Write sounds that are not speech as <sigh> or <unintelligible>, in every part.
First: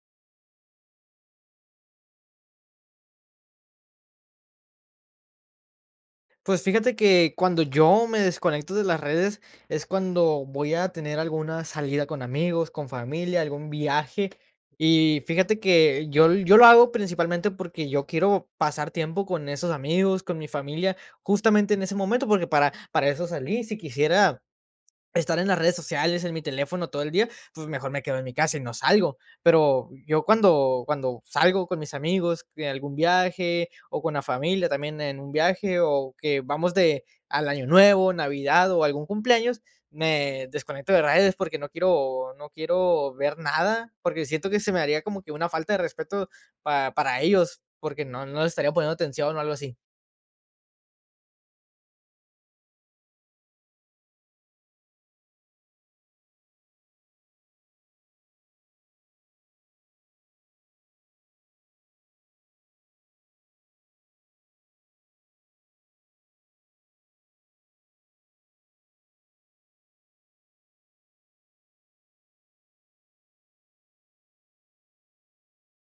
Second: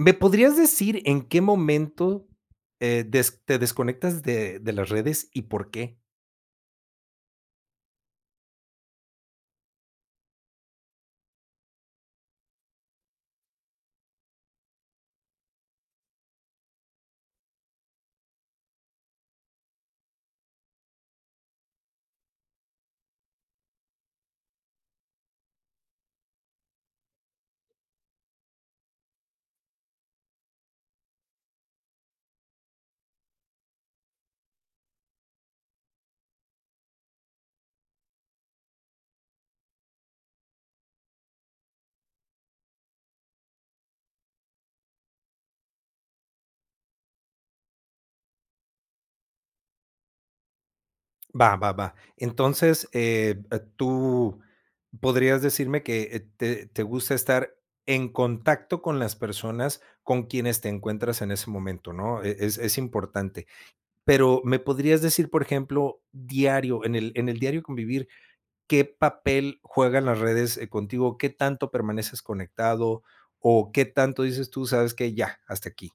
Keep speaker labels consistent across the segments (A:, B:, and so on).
A: ¿Me podrías decir en qué momento, eh, des te desconectas de de las redes, y por qué?
B: Pues, fíjate que cuando yo me desconecto de las redes, es cuando voy a tener alguna salida con amigos, con familia, algún viaje. Y fíjate que yo l yo lo hago principalmente porque yo quiero pasar tiempo con esos amigos, con mi familia, justamente en ese momento, porque para para eso salí. Si quisiera <swallows> estar en las redes sociales, en mi teléfono todo el día, pues, mejor me quedo en mi casa y no salgo. Pero, yo cuando cuando salgo con mis amigos en algún viaje, o con la familia también en un viaje, o que vamos de al Año Nuevo, Navidad o algún cumpleaños, me desconecto de redes porque no quiero no quiero ver nada. Porque siento que se me haría como que una falta de respeto para para ellos, porque no no les estaría poniendo atención, o algo así.
A: Va, va, va. Entonces, eh, tú podrías decirme que, eh, te te gusta estar en contacto con las personas con quienes te encuentras en ese momento, ¿no? E es es importante. Pero, ¿me podrías decir, por ejemplo, diario, en el en el diario convivir, qué papel juegan las redes, eh, contigo, qué tanto permaneces conectado, o qué tanto dices tú: "¿Sabes qué? Ya, hasta aquí".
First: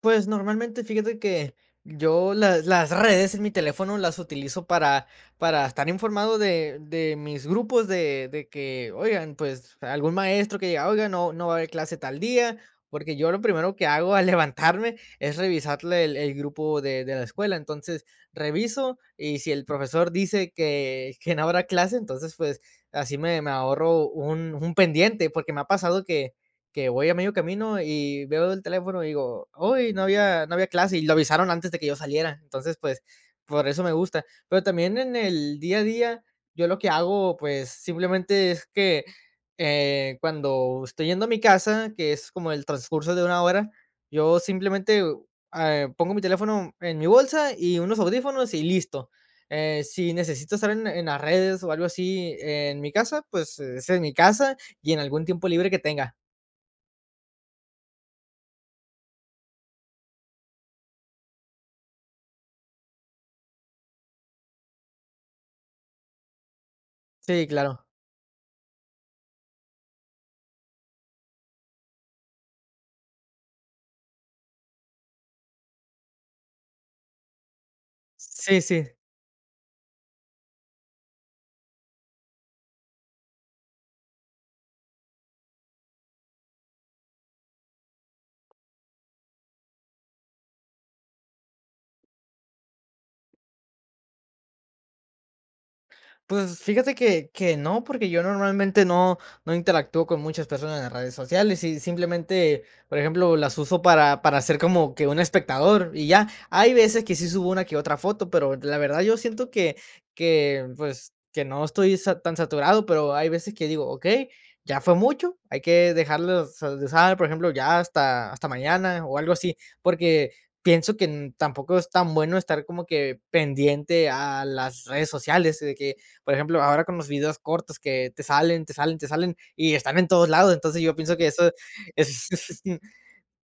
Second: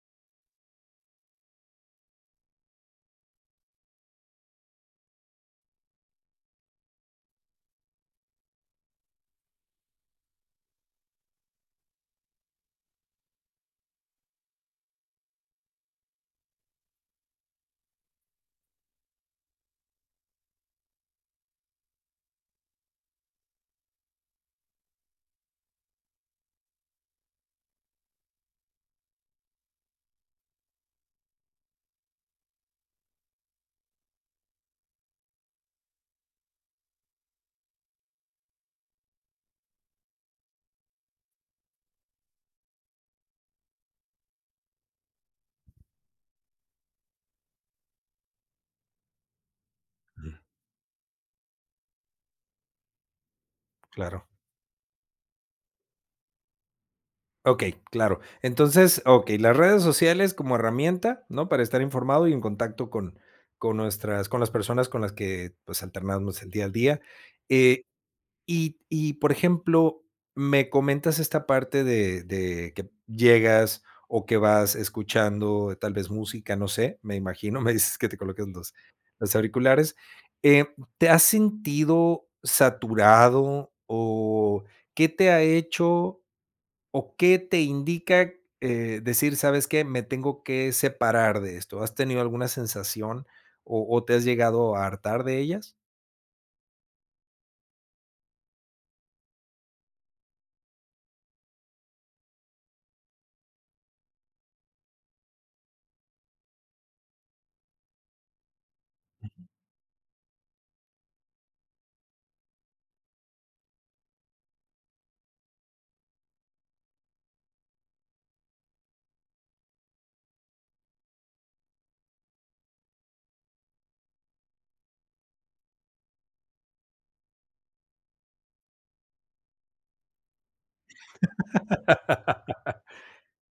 B: Pues normalmente, fíjate que yo las las redes en mi teléfono las utilizo para para estar informado de de mis grupos de de que, oigan, pues algún maestro que diga: "Oigan, no no va a haber clase tal día". Porque yo lo primero que hago al levantarme es revisarle el el grupo de de la escuela. Entonces, reviso, y si el profesor dice que que no habrá clase, entonces, pues, así me me ahorro un un pendiente. Porque me ha pasado que que voy a medio camino, y veo el teléfono, y digo: "Huy, no había no había clase", y lo avisaron antes de que yo saliera. Entonces, pues, por eso me gusta. Pero también en el día a día, yo lo que hago, pues, simplemente es que, eh, cuando estoy yendo a mi casa, que es como el transcurso de 1 hora, yo simplemente, eh, a eh, pongo mi teléfono en mi bolsa, y unos audífonos, y listo. Eh, si
A: Mm.
B: necesito estar en en las redes o algo así en mi casa, pues es en mi
A: Claro.
B: casa, y en algún tiempo libre que tenga.
A: Okey, claro. Entonces, okey las redes sociales como herramienta, ¿no?, para estar informado y en contacto con con nuestras con las personas con las que, pues, alternamos el día al día.
B: Sí,
A: Eh,
B: claro.
A: y y por ejemplo me comentas esta parte de de que llegas, o que vas escuchando tal vez música, no sé, me imagino, me dices que te colocas
B: Sí,
A: los
B: sí.
A: los auriculares, eh, ¿te has sentido saturado? O, ¿qué te ha hecho o qué te indica, eh, decir: "¿Sabes qué? Me tengo que separar de esto", has tenido alguna sensación, o o te has llegado a hartar de ellas?
B: Pues, fíjate que que no, porque yo normalmente no no interactúo con muchas personas en las redes sociales. Y simplemente, por ejemplo, las uso para para hacer como que un espectador, y ya. Hay veces que sí subo una que otra foto, pero la verdad yo siento que que, pues, que no estoy sa tan saturado, pero hay veces que digo: "Okey, ya fue mucho, hay que dejarlos so de usar, por ejemplo, ya hasta hasta mañana, o algo así". Porque pienso que n tampoco es tan bueno estar como que pendiente a las redes sociales, de que, por ejemplo, ahora con los videos cortos que te salen, te salen, te salen, y están en todos lados. Entonces, yo pienso que eso es es n
A: <laughs>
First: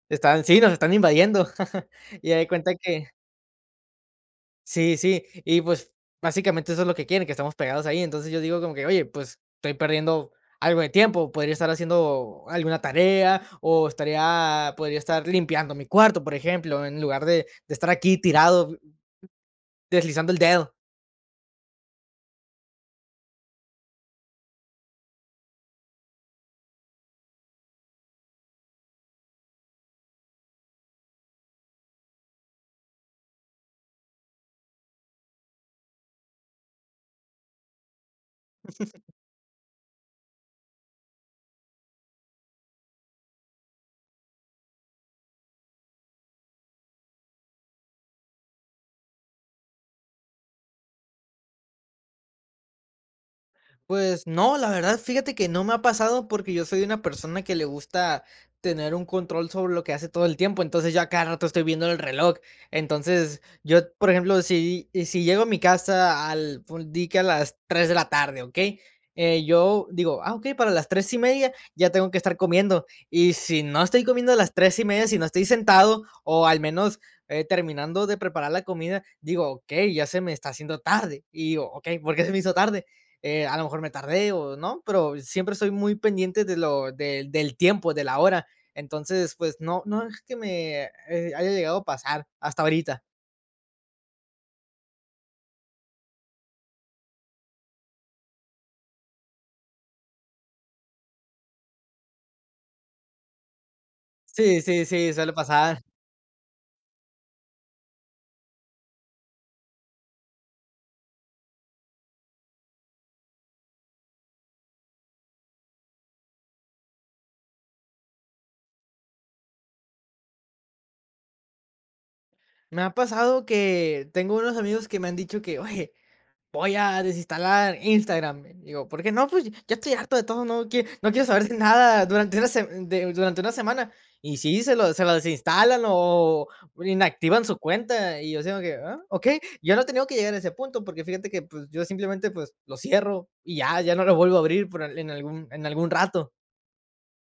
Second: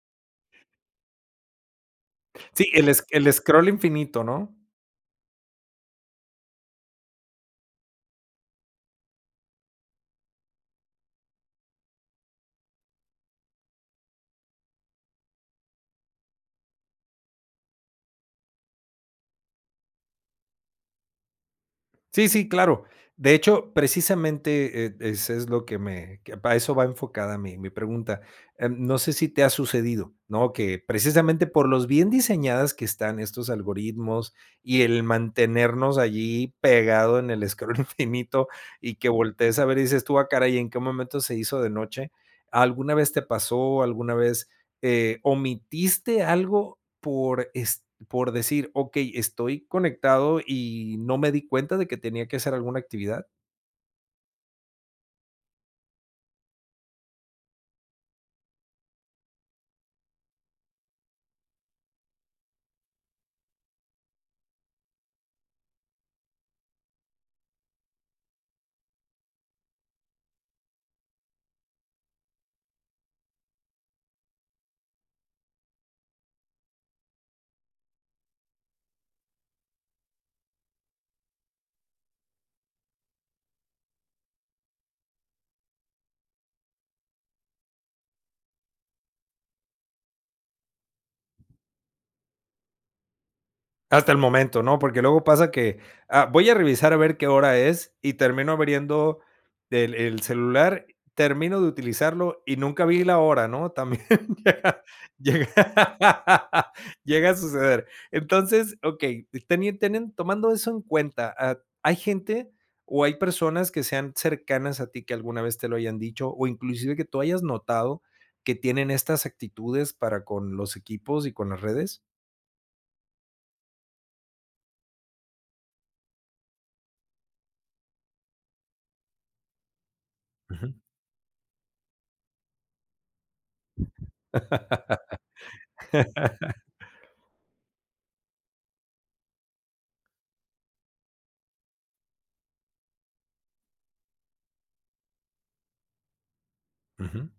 B: están Sí, nos están invadiendo. <laughs> Y haz de
A: Sí,
B: cuenta
A: el es
B: que
A: el scroll infinito, ¿no?
B: Sí, sí. Y, pues, básicamente eso es lo que quieren, que estemos pegados ahí. Entonces, yo digo como que: "Oye, pues, estoy perdiendo algo de tiempo, podría estar haciendo alguna tarea, o estaría podría estar limpiando mi cuarto, por ejemplo, en lugar de de estar aquí tirado, deslizando el dedo".
A: Sí, sí, claro, de hecho, precisamente, eh, es es lo que me que para eso va enfocada mi mi pregunta, em, no sé si te ha sucedido, ¿no? Que precisamente por los bien diseñadas que están estos algoritmos y el mantenernos allí pegado en el scroll infinito, y que
B: <chuckles>
A: voltees a ver, y dices tú: "Ah caray, ¿y en qué momento se hizo de noche?". ¿Alguna vez te pasó? ¿Alguna vez, eh, omitiste algo por, es por decir: "Okey estoy conectado, y no me di cuenta de que tenía que hacer alguna actividad?"
B: Pues no, la verdad, fíjate que no me ha pasado, porque yo soy una persona que le gusta tener un control sobre lo que hace todo el tiempo, entonces, yo a cada rato estoy viendo el reloj. Entonces, yo, por ejemplo, si si llego a mi casa al ful di que a las 3 de la tarde, ¿okey? Eh, yo digo: "Ah, okey, para las 3 y media ya tengo que estar comiendo. Y si no estoy comiendo a las 3 y media, si no estoy sentado, o, al menos, eh, terminando de preparar la comida, digo: "Okey, ya se me está haciendo tarde". Y digo: "Okey, ¿por qué se me hizo tarde?". Eh, a lo mejor me tardé, o,¿no?, pero siempre estoy muy pendiente de lo del del tiempo, de la hora, entonces, pues no, no es que me, eh, haya llegado a pasar hasta ahorita.
A: Hasta el momento, ¿no? Porque, luego pasa que, ah, voy a revisar a ver qué hora es, y termino abriendo el el celular, termino de utilizarlo, y nunca vi la hora, ¿no? También
B: Sí, sí,
A: llega
B: sí, suele pasar.
A: <laughs> llega a suceder. Entonces, okey, tenien teniendo tomando eso en cuenta, ah, ¿hay gente, o, hay personas que sean cercanas a ti que alguna vez te lo hayan dicho, o inclusive que tú hayas notado que tienen estas actitudes para con los equipos y con las redes?
B: Me ha pasado que tengo unos amigos que me han dicho que: "Oye, voy a desinstalar Instagram". Digo: "¿Porque no, pues?". "Ya estoy harto de todo, no
A: Ujú.
B: quie no quiero saber nada durante una se de durante una semana". Y sí, se lo se lo desinstalan, o
A: <laughs>
B: o inactivan su cuenta. Y yo así como que: "Ah, okey", yo no he tenido que llegar a ese punto porque, fíjate que, pues yo simplemente pues lo cierro, y ya ya no lo vuelvo a abrir por en en algún en algún rato.
A: Ujú.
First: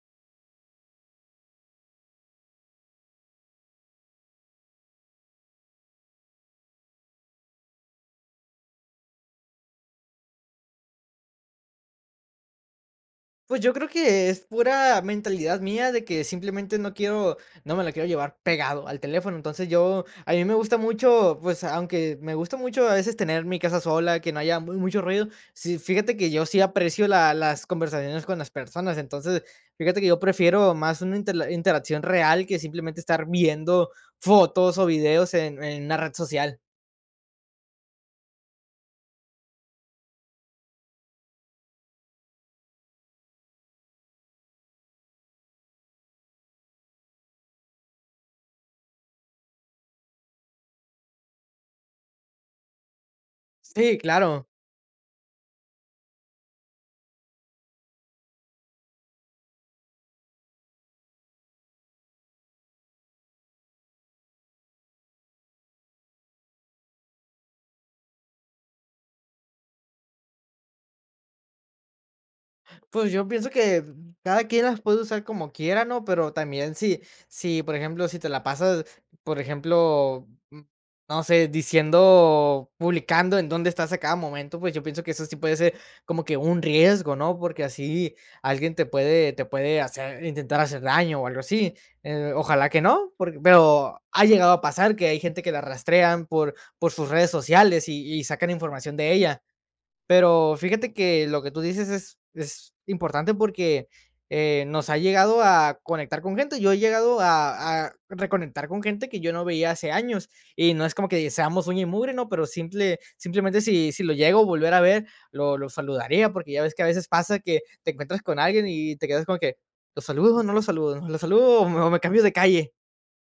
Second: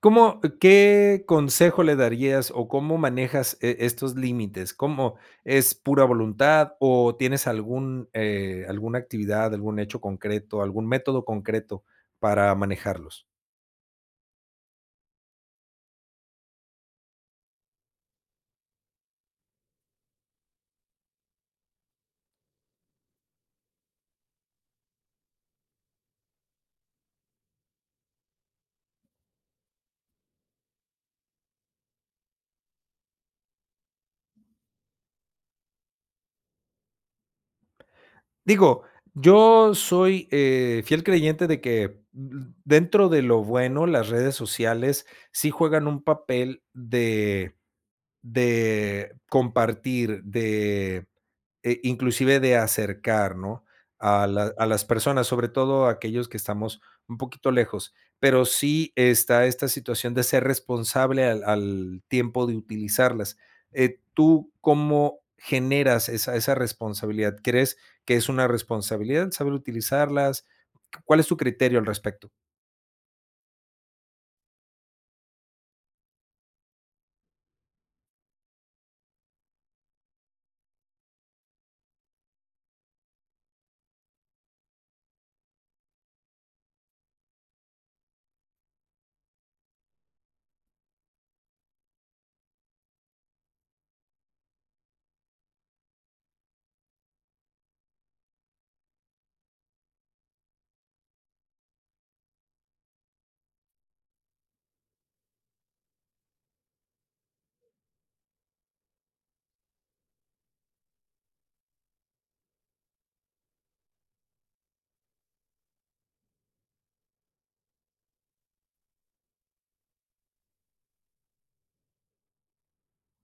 A: ¿Cómo qué consejo le darías, o cómo manejas e estos límites? ¿Cómo es pura voluntad, o, tienes algún eh, alguna actividad, algún hecho concreto, algún método concreto para manejarlos?
B: Pues, yo creo que es pura mentalidad mía, de que simplemente no quiero no me la quiero llevar pegado al teléfono. Entonces, yo a mí me gusta mucho, pues, aunque me gusta mucho a veces tener mi casa sola, que no haya mu mucho ruido, sí, fíjate que yo sí aprecio la las conversaciones con las personas. Entonces, fíjate que yo prefiero más una interla interacción real que simplemente estar viendo fotos o videos en en una red social.
A: Digo, yo soy, eh, fiel creyente de que, uh dentro de lo bueno, las redes sociales sí juegan un papel de de compartir, de, eh, e inclusive de acercar, ¿no?
B: Sí,
A: A
B: claro.
A: la a las personas, sobre todo aquellos que estamos un poquito lejos. Pero sí está esta situación de ser responsable al al tiempo de utilizarlas. Eh, ¿tú cómo generas esa esa responsabilidad? ¿Crees que es una responsabilidad saber utilizarlas? ¿Cuál es tu criterio al respecto?
B: Pues, yo pienso que cada quien las puede usar como quiera, ¿no? Pero también si si, por ejemplo, si te la pasas, por ejemplo, no sé, diciendo publicando en dónde estás a cada momento, pues, yo pienso que eso sí puede ser como que un riesgo, ¿no? Porque así alguien te puede te puede hacer, intentar hacer daño, o algo así. Eh, ojalá que no, porque pero, ha llegado a pasar que hay gente que la rastrean por por sus redes sociales, y y sacan información de ella. Pero, fíjate que lo que tú dices es es importante, porque, eh, nos ha llegado a conectar con gente. Yo he llegado a a reconectar con gente que yo no veía hace años. Y no es como que seamos uña y mugre, ¿no? Pero simple simplemente si si lo llego a volver a ver, lo lo saludaría. Porque ya ves que a veces pasa que te encuentras con alguien, y te quedas como de que, ¿lo saludo, o no lo saludo? ¿Lo saludo o me o me cambio de calle?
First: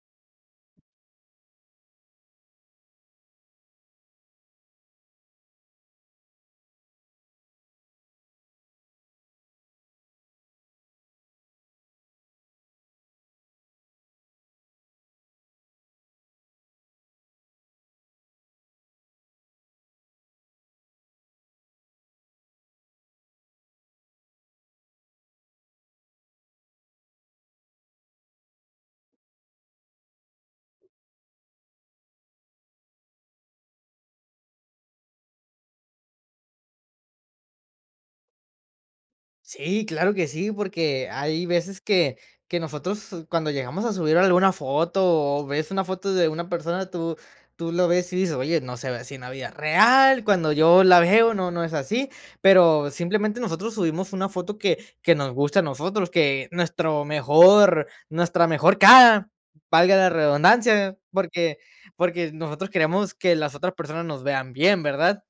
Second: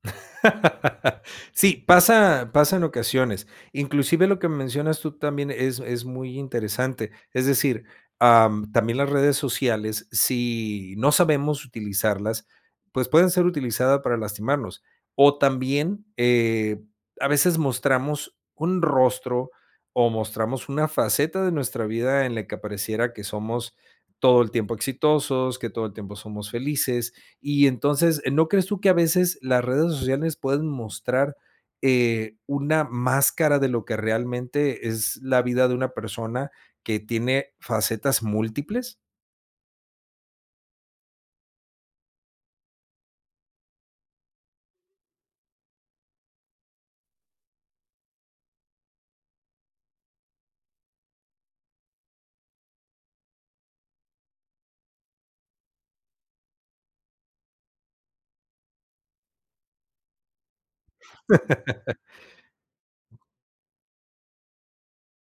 A: <laughs> Sí, pasa pasa en ocasiones. Inclusive, lo que mencionas tú también es es muy interesante. Es decir, em, también las redes sociales, si no sabemos utilizarlas, pues pueden ser utilizadas para lastimarnos. O, también, eh, a veces mostramos un rostro, o mostramos una faceta de nuestra vida en la que apareciera que somos todo el tiempo exitosos, que todo el tiempo somos felices. Y entonces, ¿no crees tú que a veces las redes sociales pueden mostrar, eh, una máscara de lo que realmente es la vida de una persona que tiene facetas múltiples?
B: Sí, claro que sí, porque hay veces que que nosotros cuando llegamos a subir alguna foto, o ves una foto de una persona, tú tú lo ves y dices: "Oye, no se ve así en la vida real. Cuando yo la veo no no es así". Pero simplemente nosotros subimos una foto que que nos guste a nosotros, que nuestro mejor nuestra mejor cara, valga la redundancia, porque
A: <laughs>
B: porque nosotros queremos que las otras personas nos vean bien, ¿verdad?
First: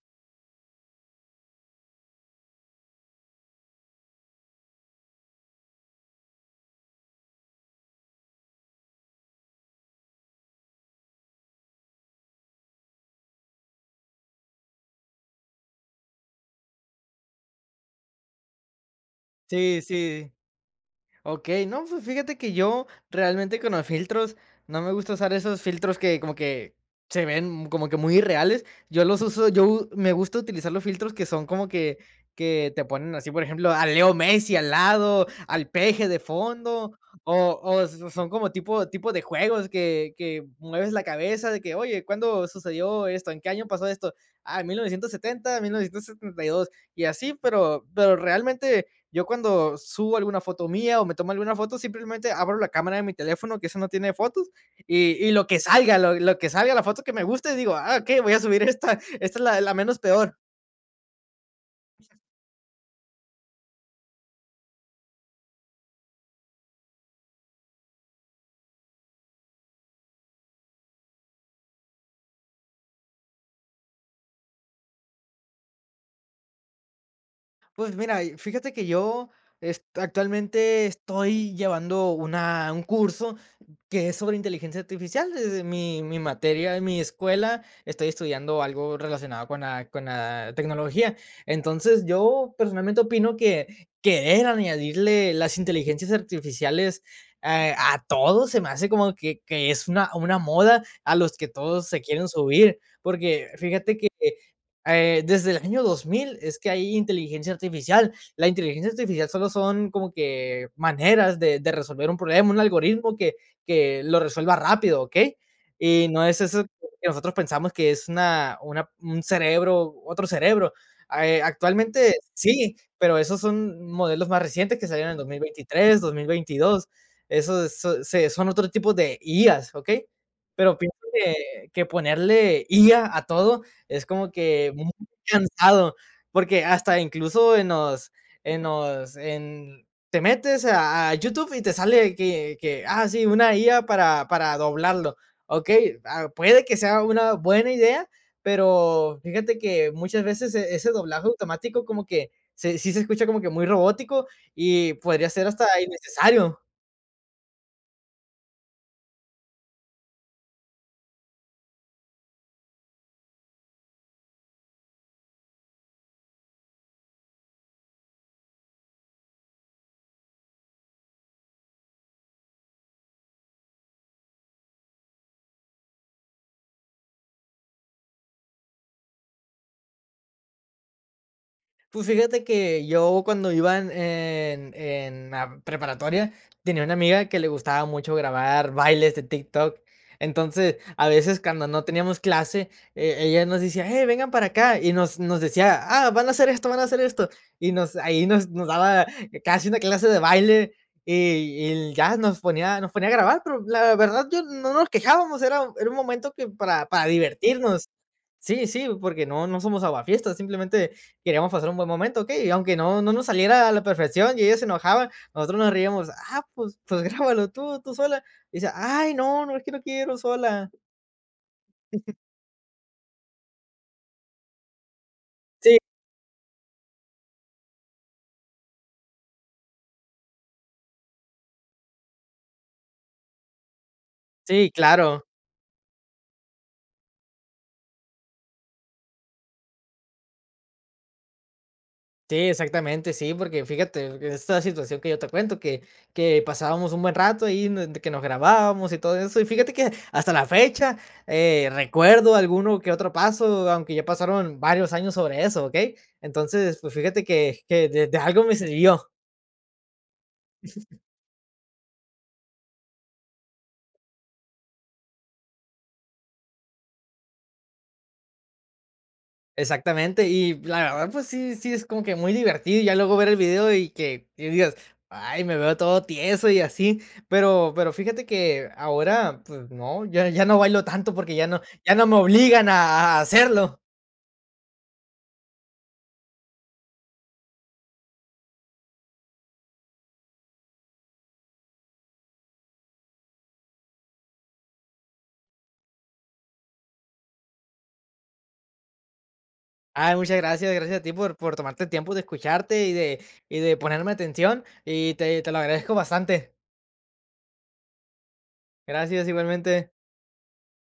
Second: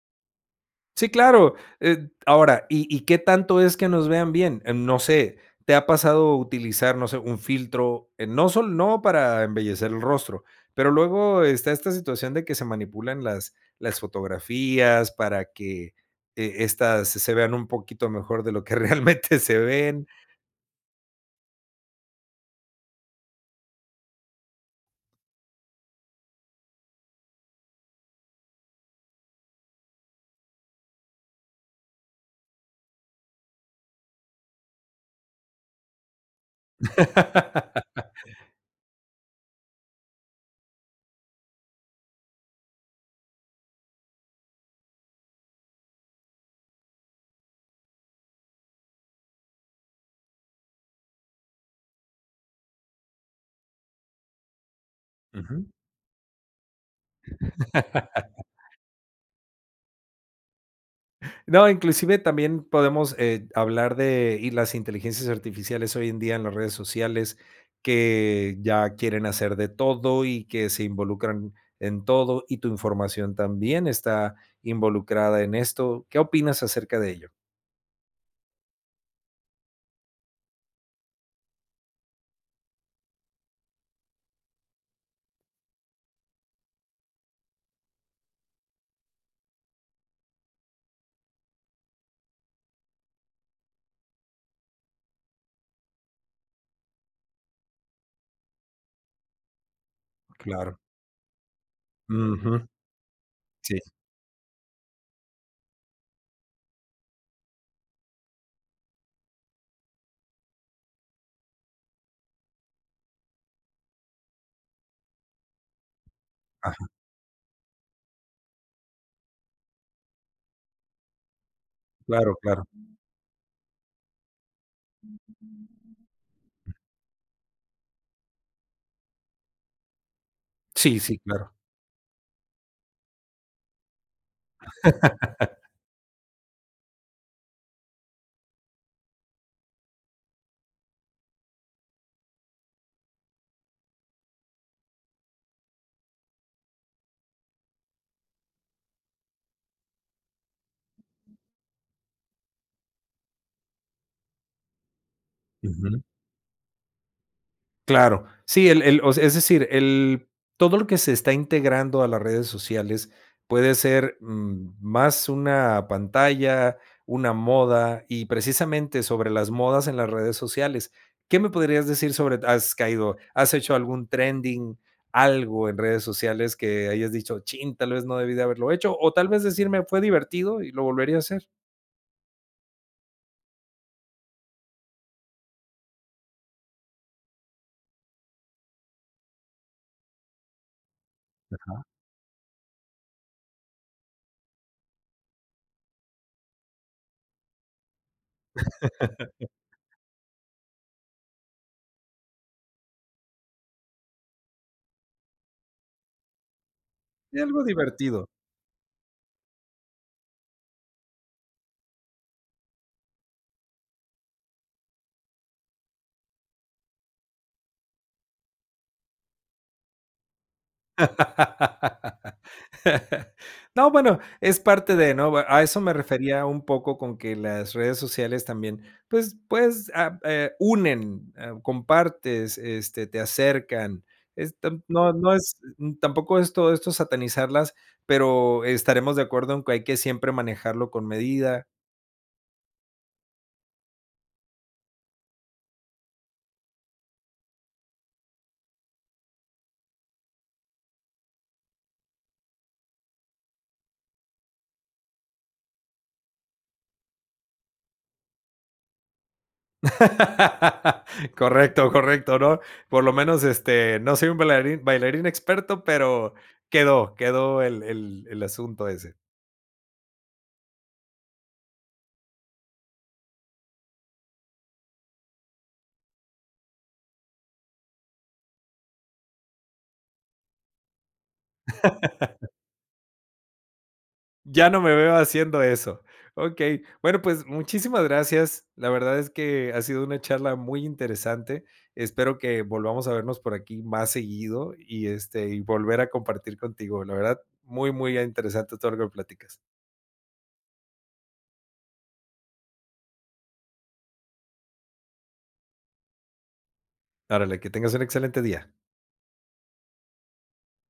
A: Sí, claro, eh, ahora, ¿y y qué tanto es que nos vean bien? Em, no sé, ¿te ha pasado utilizar no sé un filtro? Eh, no sol no para embellecer el rostro, pero luego está esta situación de que se manipulan las las fotografías para que, eh, estas se se vean un poquito mejor de lo que realmente se
B: Sí,
A: ven.
B: sí. Okey. No, fi fíjate que yo realmente con los filtros no me gusta usar esos filtros que como que se ven como que muy irreales. Yo los uso yo me gusta utilizar los filtros que son como que que te ponen así, por ejemplo, a Leo Messi al lado, al Peje de fondo, o o s son como
A: <laughs>
B: tipo tipo de juegos que que mueves la cabeza de que: "Oye, ¿cuándo sucedió esto? ¿En qué año pasó esto? Ah, en 1970, en 1972". Y así, pero pero realmente yo cuando subo alguna foto mía o me tomo alguna foto, simplemente abro la cámara de mi teléfono, que eso no tiene fotos, y y lo que
A: Ujú.
B: salga, lo lo que salga, la foto que me guste, digo: "Ah, okey, voy a
A: <laughs>
B: subir esta. Esta es la la menos peor.
A: No, inclusive también podemos, eh, hablar de y las inteligencias artificiales hoy en día en las redes sociales, que ya quieren hacer de todo y que se involucran en todo, y tu información también está involucrada en esto. ¿Qué opinas acerca de ello?
B: Pues mira, y fíjate que yo es actualmente estoy llevando una un curso que es sobre inteligencia artificial, desde mi mi materia, en mi escuela estoy estudiando algo relacionado con la con la tecnología. Entonces, yo personalmente opino que querer añadirle las inteligencias artificiales a a todo, se me hace como que que es una una
A: Claro.
B: moda a los que todos se quieren
A: Ujú.
B: subir. Porque
A: Sí.
B: fíjate que, eh, desde el año 2000 es que hay inteligencia artificial. La inteligencia artificial solo son como que maneras de de resolver un problema, un algoritmo que que lo resuelva rápido, ¿okey? Y no es eso
A: Ajá.
B: que nosotros pensamos, que es una una un cerebro, otro cerebro. Ah, eh, actualmente
A: Claro, claro.
B: sí, pero esos son modelos más recientes que salieron en 2023, 2022. Esos se son otro tipo de IAs, ¿okey? Pero pienso
A: Sí, sí, claro.
B: que que ponerle IA a todo es como que <unintelligible>
A: <laughs>
B: cansado. Porque hasta incluso en los en los en te metes a a YouTube y te sale que que, ah sí, una IA para para doblarlo, ¿okey? Ah, puede que sea una buena idea, pero fíjate que muchas veces e ese doblaje automático como que se sí se escucha como que muy robótico, y podría ser hasta
A: Ujú.
B: innecesario.
A: Claro. Sí, el el o sea, es decir el todo lo que se está integrando a las redes sociales puede ser, mm, más una pantalla, una moda, y precisamente sobre las modas en las redes sociales, ¿qué me podrías decir sobre d has caído, has hecho algún trending, algo en redes sociales que hayas dicho chin, tal vez no debí de haberlo hecho? O, tal vez decirme, fue divertido y lo volvería a hacer.
B: Pues, fíjate que yo cuando iba en en en la preparatoria, tenía una amiga que le gustaba mucho grabar bailes de TikTok. Entonces, a veces cuando
A: Ajá.
B: no teníamos clase, eh, ella nos decía: "Hey, vengan para acá". Y nos nos decía: "Ah, van a hacer esto, van a hacer esto". Y nos ahí nos nos daba casi una
A: <laughs>
B: clase de baile, y y l ya nos ponía nos ponía a grabar. Pero la verdad, yo no nos quejábamos, era era un momento que para para
A: Y algo
B: divertirnos.
A: divertido.
B: Sí, sí, porque no no somos aguafiestas, simplemente queríamos pasar un buen momento, ¿okey? Y aunque no no nos saliera a la perfección, y ella se enojaba, nosotros nos reíamos. Ah, pues pues grábalo tú tú sola. Y decía: "Ay no, no, es que no quiero sola".
A: <laughs> No, bueno, es parte de, ¿no? Bue a
B: Sí.
A: eso me refería un poco con que las redes sociales también, pues, pues, ah eh, unen, eh, compartes, este, te acercan. Es
B: Sí,
A: tan no
B: claro.
A: no es n tampoco esto esto satanizarlas, pero estaremos de acuerdo en que hay que siempre manejarlo con medida.
B: Sí, exactamente. Sí, porque fíjate que esta situación que yo te cuento, que que pasábamos un buen rato ahí, de que nos grabábamos y todo eso. Y fíjate que hasta la fecha, eh, recuerdo alguno que otro paso, aunque ya pasaron varios años sobre eso, ¿okey? Entonces, pues, fíjate que que de de algo me sirvió.
A: <laughs> Correcto, correcto, ¿no? Por lo menos, este, no soy un bailarín bailarín experto pero quedó, quedó el el el asunto ese.
B: Exactamente. Y la verdad, pues, sí sí es como que muy divertido, ya luego ver el video, y que y digas: "Ay, me veo todo tieso y así". Pero pero fíjate que ahora, pues no, ya ya no bailo tanto porque ya no ya no me
A: <laughs>
B: obligan a a hacerlo.
A: Ya no me veo haciendo eso. Okey. Bueno, pues muchísimas gracias. La verdad es que ha sido una charla muy interesante. Espero que volvamos a vernos por aquí más seguido, y este, y volver a compartir contigo. La verdad muy, muy interesante todo lo que platicas.
B: Ay, muchas gracias. Gracias a ti por por tomarte el tiempo de escucharte, y de y de ponerme atención. Y te te lo agradezco bastante.
A: Órale, que tengas un excelente día.
B: Gracias, igualmente.